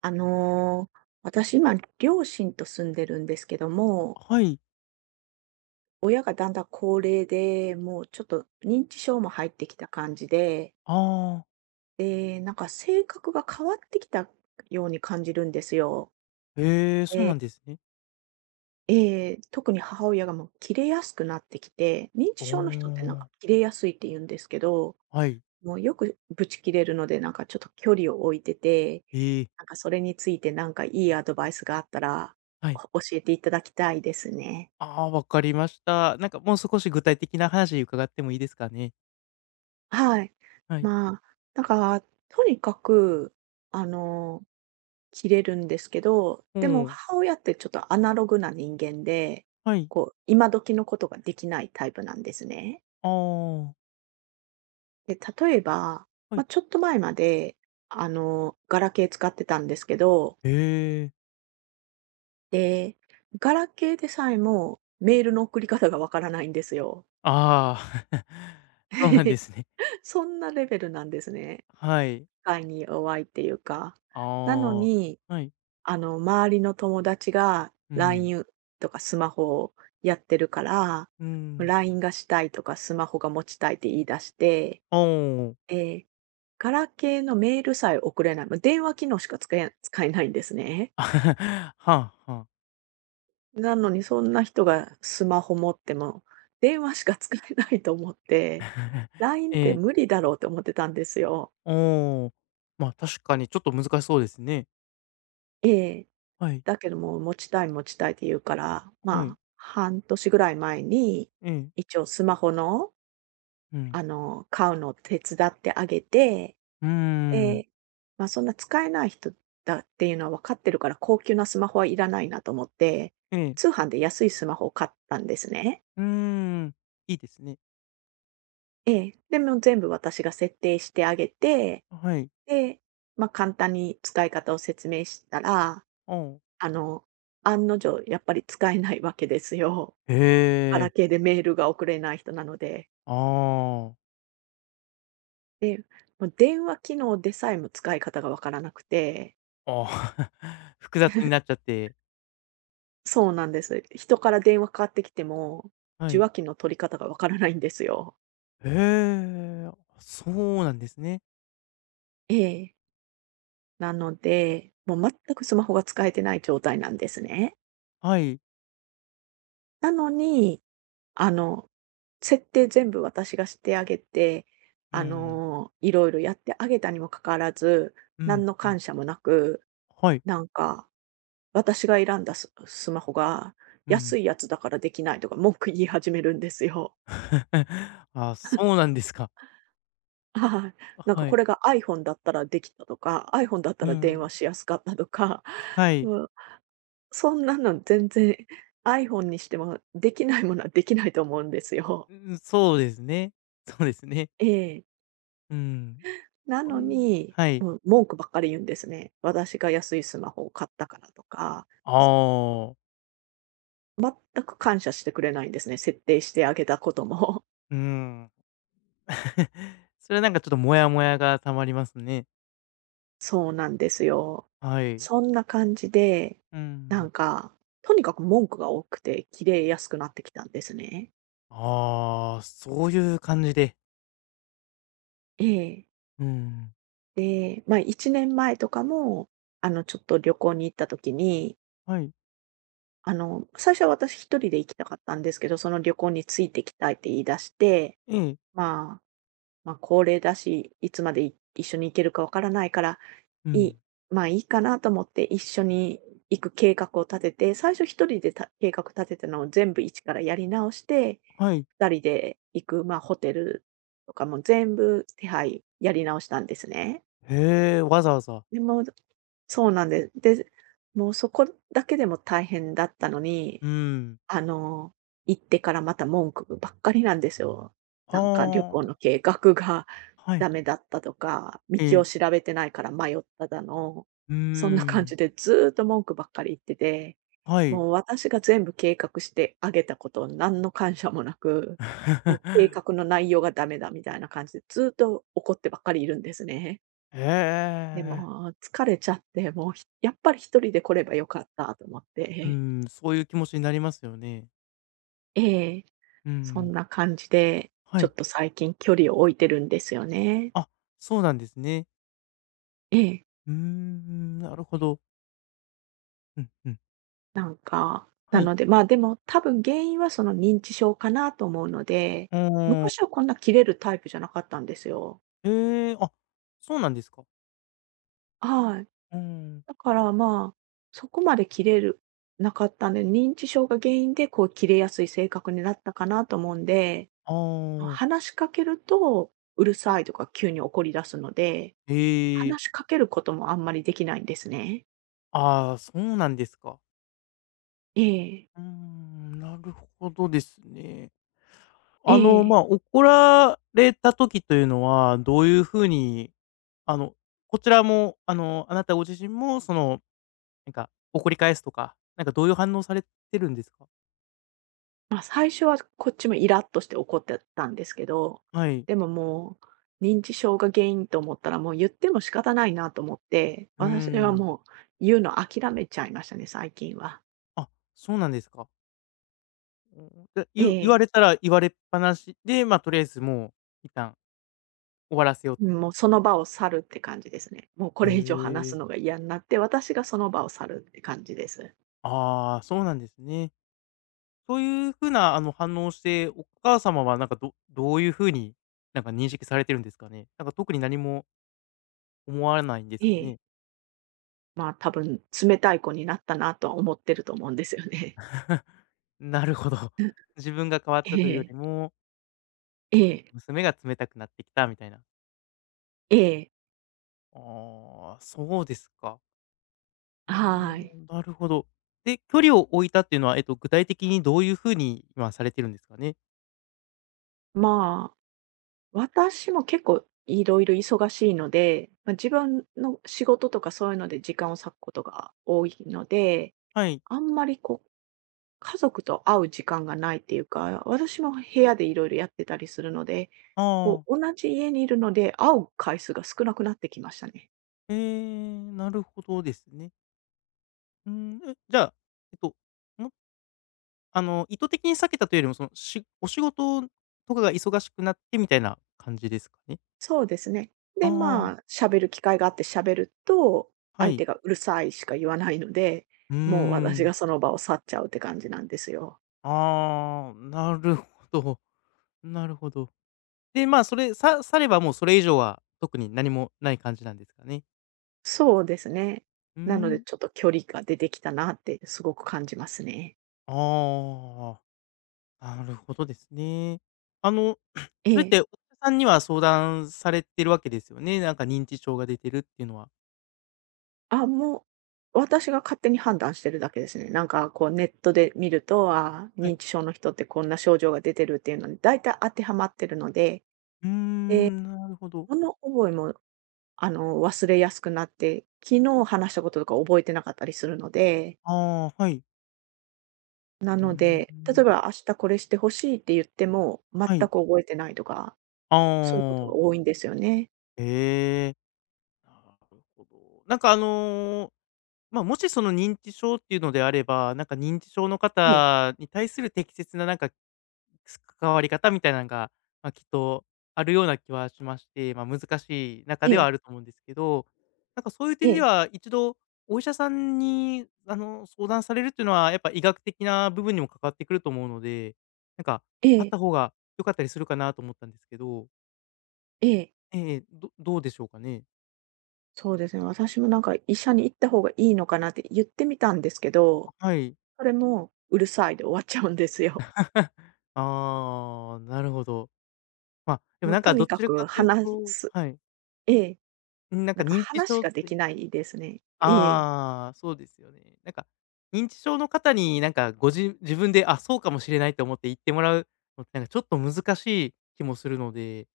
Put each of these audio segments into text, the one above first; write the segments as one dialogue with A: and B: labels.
A: 私今、両親と住んでるんですけども、
B: はい。
A: 親がだんだん高齢で、もうちょっと認知症も入ってきた感じで、
B: ああ、
A: で、なんか性格が変わってきたように感じるんですよ。
B: へえ、そうな
A: で
B: んですね。
A: 特に母親がもう切れやすくなってきて、認知
B: お
A: 症の人ってなんか
B: お、
A: 切れやすいって言うんですけど、
B: はい。
A: もうよくブチ切れるので、なんかちょっと距離を置いてて、
B: ええ、
A: なんかそれについてなんかいいアドバイスがあったら、
B: はい。
A: お教えていただきたいですね。
B: ああ、わかりました。なんかもう少し具体的な話伺ってもいいですかね？
A: はい。
B: はい。
A: まあ、なんか、とにかく、あの、切れるんですけど、
B: う
A: でも
B: ん、
A: 母親ってちょっとアナログな人間で、
B: はい。
A: こう、今時のことができないタイプなんですね。
B: ああ、
A: で、例えば、
B: はい。
A: まあ、ちょっと前まで、ガラケー使ってたんですけど、
B: へえ、
A: で、ガラケーでさえもメールの送り方がわからないんですよ。
B: ああ、そうなんで すね。
A: そんなレベルなんですね。
B: はい。
A: 機械に弱いっていうか。
B: あ
A: なの
B: あ、
A: に
B: はい。
A: 周りの友達が
B: うん、
A: LINE とかスマホをやってるから、
B: うん。
A: LINE がしたいとかスマホが持ちたいって言い出して、
B: おお、
A: え、ガラケーのメールさえ送れない、ま、電話機能しか使えないんですね。
B: はあはあ。
A: なのにそんな人がスマホ持っても、電話しか使えないと思って、LINE っ
B: え
A: て
B: え、
A: 無理だろうと思ってたんですよ。
B: おお、確かにちょっと難しそうですね。
A: ええ。
B: はい、
A: だけども、持ちたい持ちたいって言うから、
B: は
A: ま
B: い、
A: あ、半年ぐらい前に、
B: ええ。
A: 一応スマホの、
B: うん。
A: 買うのを手伝ってあげて、
B: うーん。
A: で、まあ、そんな使えない人だっていうのは分かってるから、高級なスマホはいらないなと思って、
B: ええ。
A: 通販で安いスマホを買ったんですね。
B: うーん。いいですね。
A: ええ。で、も全部私が設定してあげて、
B: はい。
A: で、まあ、簡単に使い方を説明したら、
B: ああ。
A: あの、案の定やっぱり使えないわけですよ。
B: へ
A: ガラ
B: え。
A: ケーでメールが送れない人なので、
B: ああ。
A: で、もう電話機能でさえも使い方がわからなくて、
B: ああ、複雑になっちゃって。
A: そうなんです。人から電話かかってきても、
B: は
A: 受
B: い。
A: 話器の取り方がわからないんですよ。
B: へえ、あ、そうなんですね。
A: ええ。なので、もう全くスマホが使えてない状態なんですね。
B: はい。
A: なのに、あの、設定全部私がしてあげて、
B: うん。
A: いろいろやってあげたにもかかわらず、
B: うん、
A: 何の
B: うん。
A: 感謝もなく、
B: はい。
A: なんか、私が選んだスマホが
B: うん。
A: 安いやつだからできないとか文句言い始めるんですよ。
B: あ、そうなんですか。
A: はい。なんか
B: は
A: こ
B: い。
A: れが iPhone だったらできたとか、iPhone だった
B: う
A: ら電
B: ん。
A: 話しやすかったとか、
B: はい。
A: うん、そんなの全然 iPhone にしてもできないものはできないと思うんですよ。
B: うん、そうですね。そうですね。
A: ええ。
B: うん。
A: な
B: う
A: の
B: ん、
A: に、
B: はい。
A: もう文句ばっかり言うんですね。私が安いスマホを買ったからとか、す
B: ああ、
A: 全く感謝してくれないんですね、設定してあげたことも。
B: うん。それはなんかちょっとモヤモヤがたまりますね。
A: そうなんですよ。
B: はい。
A: そんな感じで、
B: うー
A: な
B: ん。
A: んか、とにかく文句が多くて切れやすくなってきたんですね。
B: ああ、そういう感じで。
A: ええ。
B: うん。
A: で、まあ、1年前とかも、ちょっと旅行に行った時に、
B: はい。
A: 最初は私一人で行きたかったんですけど、その旅行についてきたいって言い出して、
B: ええ。
A: まあまあ、高齢だし、いつまで一緒に行けるかわからないから、
B: う
A: い
B: ん。
A: いまあ、いいかなと思って一緒に行く計画を立てて、最初一人でた計画立てたのを全部一からやり直して、
B: はい。
A: 二人で行く、ま、ホテルとかも全部手配やり直したんですね。
B: へえ、わざわざ。
A: でもそうなんです、で、もうそこだけでも大変だったの
B: うー
A: に
B: ん。
A: あの、行ってからまた文句ばっかりなんですよ。なんか旅
B: は
A: 行
B: あ。
A: の計画が
B: はい。
A: ダメだったとか、道
B: え
A: を
B: え。
A: 調べてないから迷っただの、
B: うー
A: そんな感
B: ん。
A: じでずーっと文句ばっかり言ってて、
B: はい。
A: もう私が全部計画してあげたことを何の感謝もなく、もう計 画の内容がダメだみたいな感じでずーっと怒ってばっかりいるんですね。
B: へ
A: で
B: え。
A: も疲れちゃって、もうやっぱり一人で来ればよかったと思っ
B: うー
A: て。
B: ん、そういう気持ちになりますよね。
A: ええ。
B: う
A: そ
B: ん。
A: んな感じで、
B: は
A: ちょ
B: い。
A: っと最近距離を置いてるんですよね。
B: あ、そうなんですね。
A: ええ、
B: うーん、なるほど。うんうん。
A: なんか、
B: は
A: な
B: い。
A: ので、まあ、でも多分原因はその認知症かなと思うので、
B: うーん。
A: 昔はこんな切れるタイプじゃなかったんですよ。
B: へえ、あ、そうなんですか。
A: はい。
B: うん。
A: だからまあ、そこまで切れるなかったんで、認知症が原因でこう切れやすい性格になったかなと思うんで、
B: ああ、
A: 話しかけるとうる
B: う
A: さいとか急に怒り出すので、
B: ええ、
A: 話しかけることもあんまりできないんですね。
B: ああ、そうなんですか。
A: ええ、
B: うーん、なるほどですね。
A: え
B: まあ、
A: え。
B: 怒られた時というのは、どういう風に、あの、こちらも、あなたご自身も、なんか、怒り返すとか、なんかどういう反応されてるんですか？
A: まあ、最初はこっちもイラッとして怒ってたんですけど、
B: はい。
A: でももう、認知症が原因と思ったら、もう言っても仕方ないなと思って、
B: うー
A: 私は
B: ん。
A: もう言うの諦めちゃいましたね、最近は。
B: あ、そうなんですか。うん、で、
A: え
B: 言わ
A: え。
B: れたら言われっぱなしで、まあ、とりあえずもう一旦終わらせようと。
A: もうその場を去るって感じですね。もうこ
B: へ
A: れ以上話す
B: え。
A: のが嫌になって、私がその場を去るって感じです。
B: ああ、そうなんですね。そういうふうな、反応をして、お母様はなんか、どういうふうに、なんか認識されてるんですかね？なんか特に何も思わないんです
A: え
B: か
A: え。
B: ね？
A: まあ、多分冷たい子になったなとは思ってると思うんですよね。
B: なるほど。自分が変わっ たというより
A: ええ。
B: も、
A: え
B: なんか
A: え。
B: 娘が冷たくなってきたみたいな。
A: ええ。
B: ああ、そうですか。うー
A: はい。
B: ん、なるほど。で、距離を置いたっていうのは、具体的にどういうふうに今されてるんですかね？
A: まあ私も結構いろいろ忙しいので、まあ、自分の仕事とかそういうので時間を割くことが多いので、
B: はい。
A: あんまりこう、家族と会う時間がないっていうか、私も部屋でいろいろやってたりするので、
B: あ
A: こ
B: あ、
A: う同じ家にいるので、会う回数が少なくなってきましたね。
B: なるほどですね。うーん、じゃあ、えっと、もあの、意図的に避けたというよりも、お仕事とかが忙しくなってみたいな感じですかね？
A: そうですね。で、
B: あ
A: まあ、
B: あ、
A: 喋る機会があって喋ると、
B: は
A: 相
B: い。
A: 手がうるさいしか言わないので、
B: うー
A: もう私
B: ん。
A: がその場を去っちゃうって感じなんですよ。
B: ああ、なるほど、なるほど。で、まあ、それさればもうそれ以上は特に何もない感じなんですかね？
A: そうですね。
B: うー
A: なので、
B: ん。
A: ちょっと距離が出てきたなってすごく感じますね。
B: ああ、なるほどですね。あの、そ
A: え
B: れっ
A: え。
B: てお医者さんには相談されてるわけですよね？なんか認知症が出てるっていうのは。
A: あ、もう、私が勝手に判断してるだけですね。なんかこうネットで見ると、あー
B: は
A: 認
B: い。
A: 知症の人ってこんな症状が出てるっていうのに大体当てはまってるので、
B: うーん、なるほど。
A: 物覚えも、忘れやすくなって、昨日話したこととか覚えてなかったりするので、
B: ああ、はい。
A: な
B: う
A: の
B: ー
A: で、例
B: ん。
A: えば明日これしてほしいって言っても、全
B: は
A: く
B: い。
A: 覚えてないとか、
B: あ
A: そういうことが
B: あ、
A: 多いんですよね。
B: ええ、なるほど。なんかまあ、もしその認知症っていうのであれば、なんか認知症の
A: ええ、
B: 方に対する適切ななんか関わり方みたいなのが、まあ、きっとあるような気はしまして、まあ、難しい中
A: え
B: ではあ
A: え、
B: ると思うんですけど、なんかそういう
A: え
B: 点で
A: え。
B: は一度お医者さんに、相談されるっていうのはやっぱ医学的な部分にも関わってくると思うので、なんか
A: え
B: あっ
A: え、
B: た方が良かったりするかなと思ったんですけど、
A: ええ、
B: ええ、どうでしょうかね？
A: そうですね。私もなんか医者に行った方がいいのかなって言ってみたんですけど、
B: はい。
A: それもうるさいで終わっちゃうんですよ。
B: ああ、なるほど。まあ、でも
A: もう
B: なん
A: と
B: かど
A: にか
B: ちらか
A: く
B: という
A: 話
B: と
A: す。
B: はい。
A: ええ、
B: ん、なん
A: な
B: か
A: んか
B: 認知
A: 話
B: 症っ
A: がで
B: て
A: きないですね。ええ、
B: ああ、そうですよね。なんか、認知症の方になんか、ご自分で、あ、そうかもしれないと思って言ってもらうのって、なんかちょっと難しい気もするので、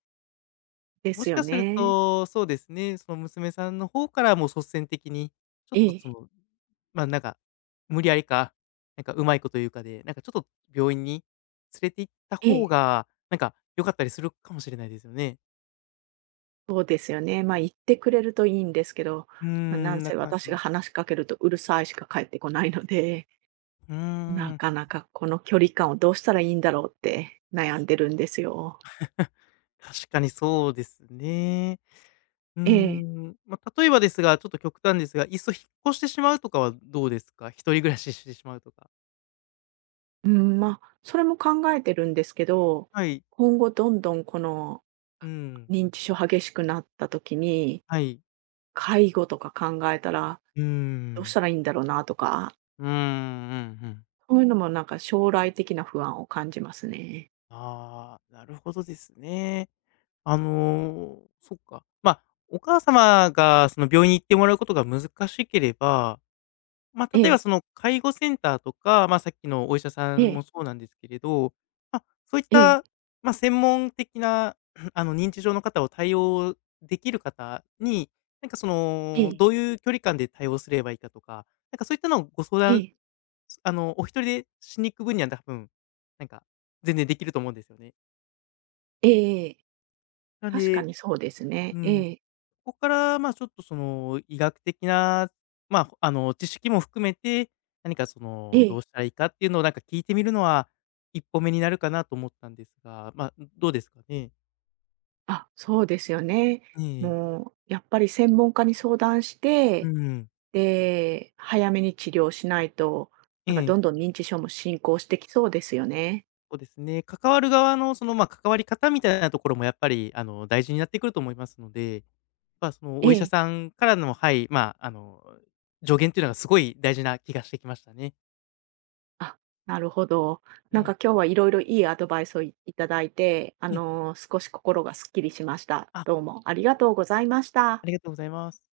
A: で
B: も
A: す
B: し
A: よ
B: かする
A: ね。
B: と、そうですね、その娘さんの方からも率先的に、ちょっ
A: え
B: と
A: え、
B: なんか、無理やりか、なんかうまいこと言うかで、なんかちょっと病院に連れて行った
A: え
B: 方
A: え、
B: が、なんか良かったりするかもしれないですよね。
A: そうですよね。ま、あ言ってくれるといいんですけど、
B: うー
A: まあ、なん
B: ん、な
A: せ
B: かなか。
A: 私が話しかけるとうるさいしか返ってこないので、
B: うー
A: な
B: ん、
A: かなかこの距離感をどうしたらいいんだろうって悩んでるんですよ。
B: 確かにそうですね。うー
A: ええ。
B: ん、まあ、例えばですが、ちょっと極端ですが、いっそ引っ越してしまうとかはどうですか？一人暮らししてしまうとか。
A: うん、まあ、それも考えてるんですけど、
B: はい。
A: 今後どんどんこの
B: うん。
A: 認知症激しくなった時に、
B: はい。
A: 介護とか考えたら、
B: うー
A: どうし
B: ん。
A: たらいいんだろうなとか、
B: うーん、うんうん。
A: そういうのもなんか将来的な不安を感じますね。
B: ああ、なるほどですね。そっか。まあ、お母様がその病院に行ってもらうことが難しければまあ、
A: え
B: 例えば
A: え、
B: その介護センターとか、まあ、さっきのお医者さ
A: え
B: んも
A: え、
B: そうなんですけれど、まあ、そういっ
A: ええ、
B: た、まあ、専門的な 認知症の方を対応できる方に、なんか
A: ええ、
B: どういう距離感で対応すればいいかとか、なんかそういったのをご相
A: え
B: 談、
A: え、
B: お一人でしに行く分には多分、なんか、全然できると思うんですよね。
A: ええええ。
B: なん
A: 確か
B: で、
A: にそうです
B: う
A: ね。え
B: ん。
A: え、
B: ここから、まあ、ちょっとその医学的な、まあ、知識も含めて、何か
A: え
B: どう
A: え。
B: したらいいかっていうのをなんか聞いてみるのは、一歩目になるかなと思ったんですが、まあ、どうですかね？
A: あ、そうですよね。
B: ええ、
A: もうやっぱり専門家に相談し
B: う
A: て
B: ん。
A: で、早めに治療しないと、
B: え
A: なんか
B: え、
A: どんどん認知症も進行してきそうですよね。
B: そうですね。関わる側のまあ、関わり方みたいなところもやっぱり、大事になってくると思いますので、まあ、その
A: え
B: お医者
A: え。
B: さんからの、はい、まあ、助言っていうのがすごい大事な気がしてきましたね。
A: あ、なるほど。
B: え
A: なん
B: え、
A: か今日はいろいろいいアドバイスをいただいて、
B: ええ、
A: 少し心がすっきりしました。
B: あ、
A: どうもありがとうございまし
B: あ
A: た。
B: りがとうございます。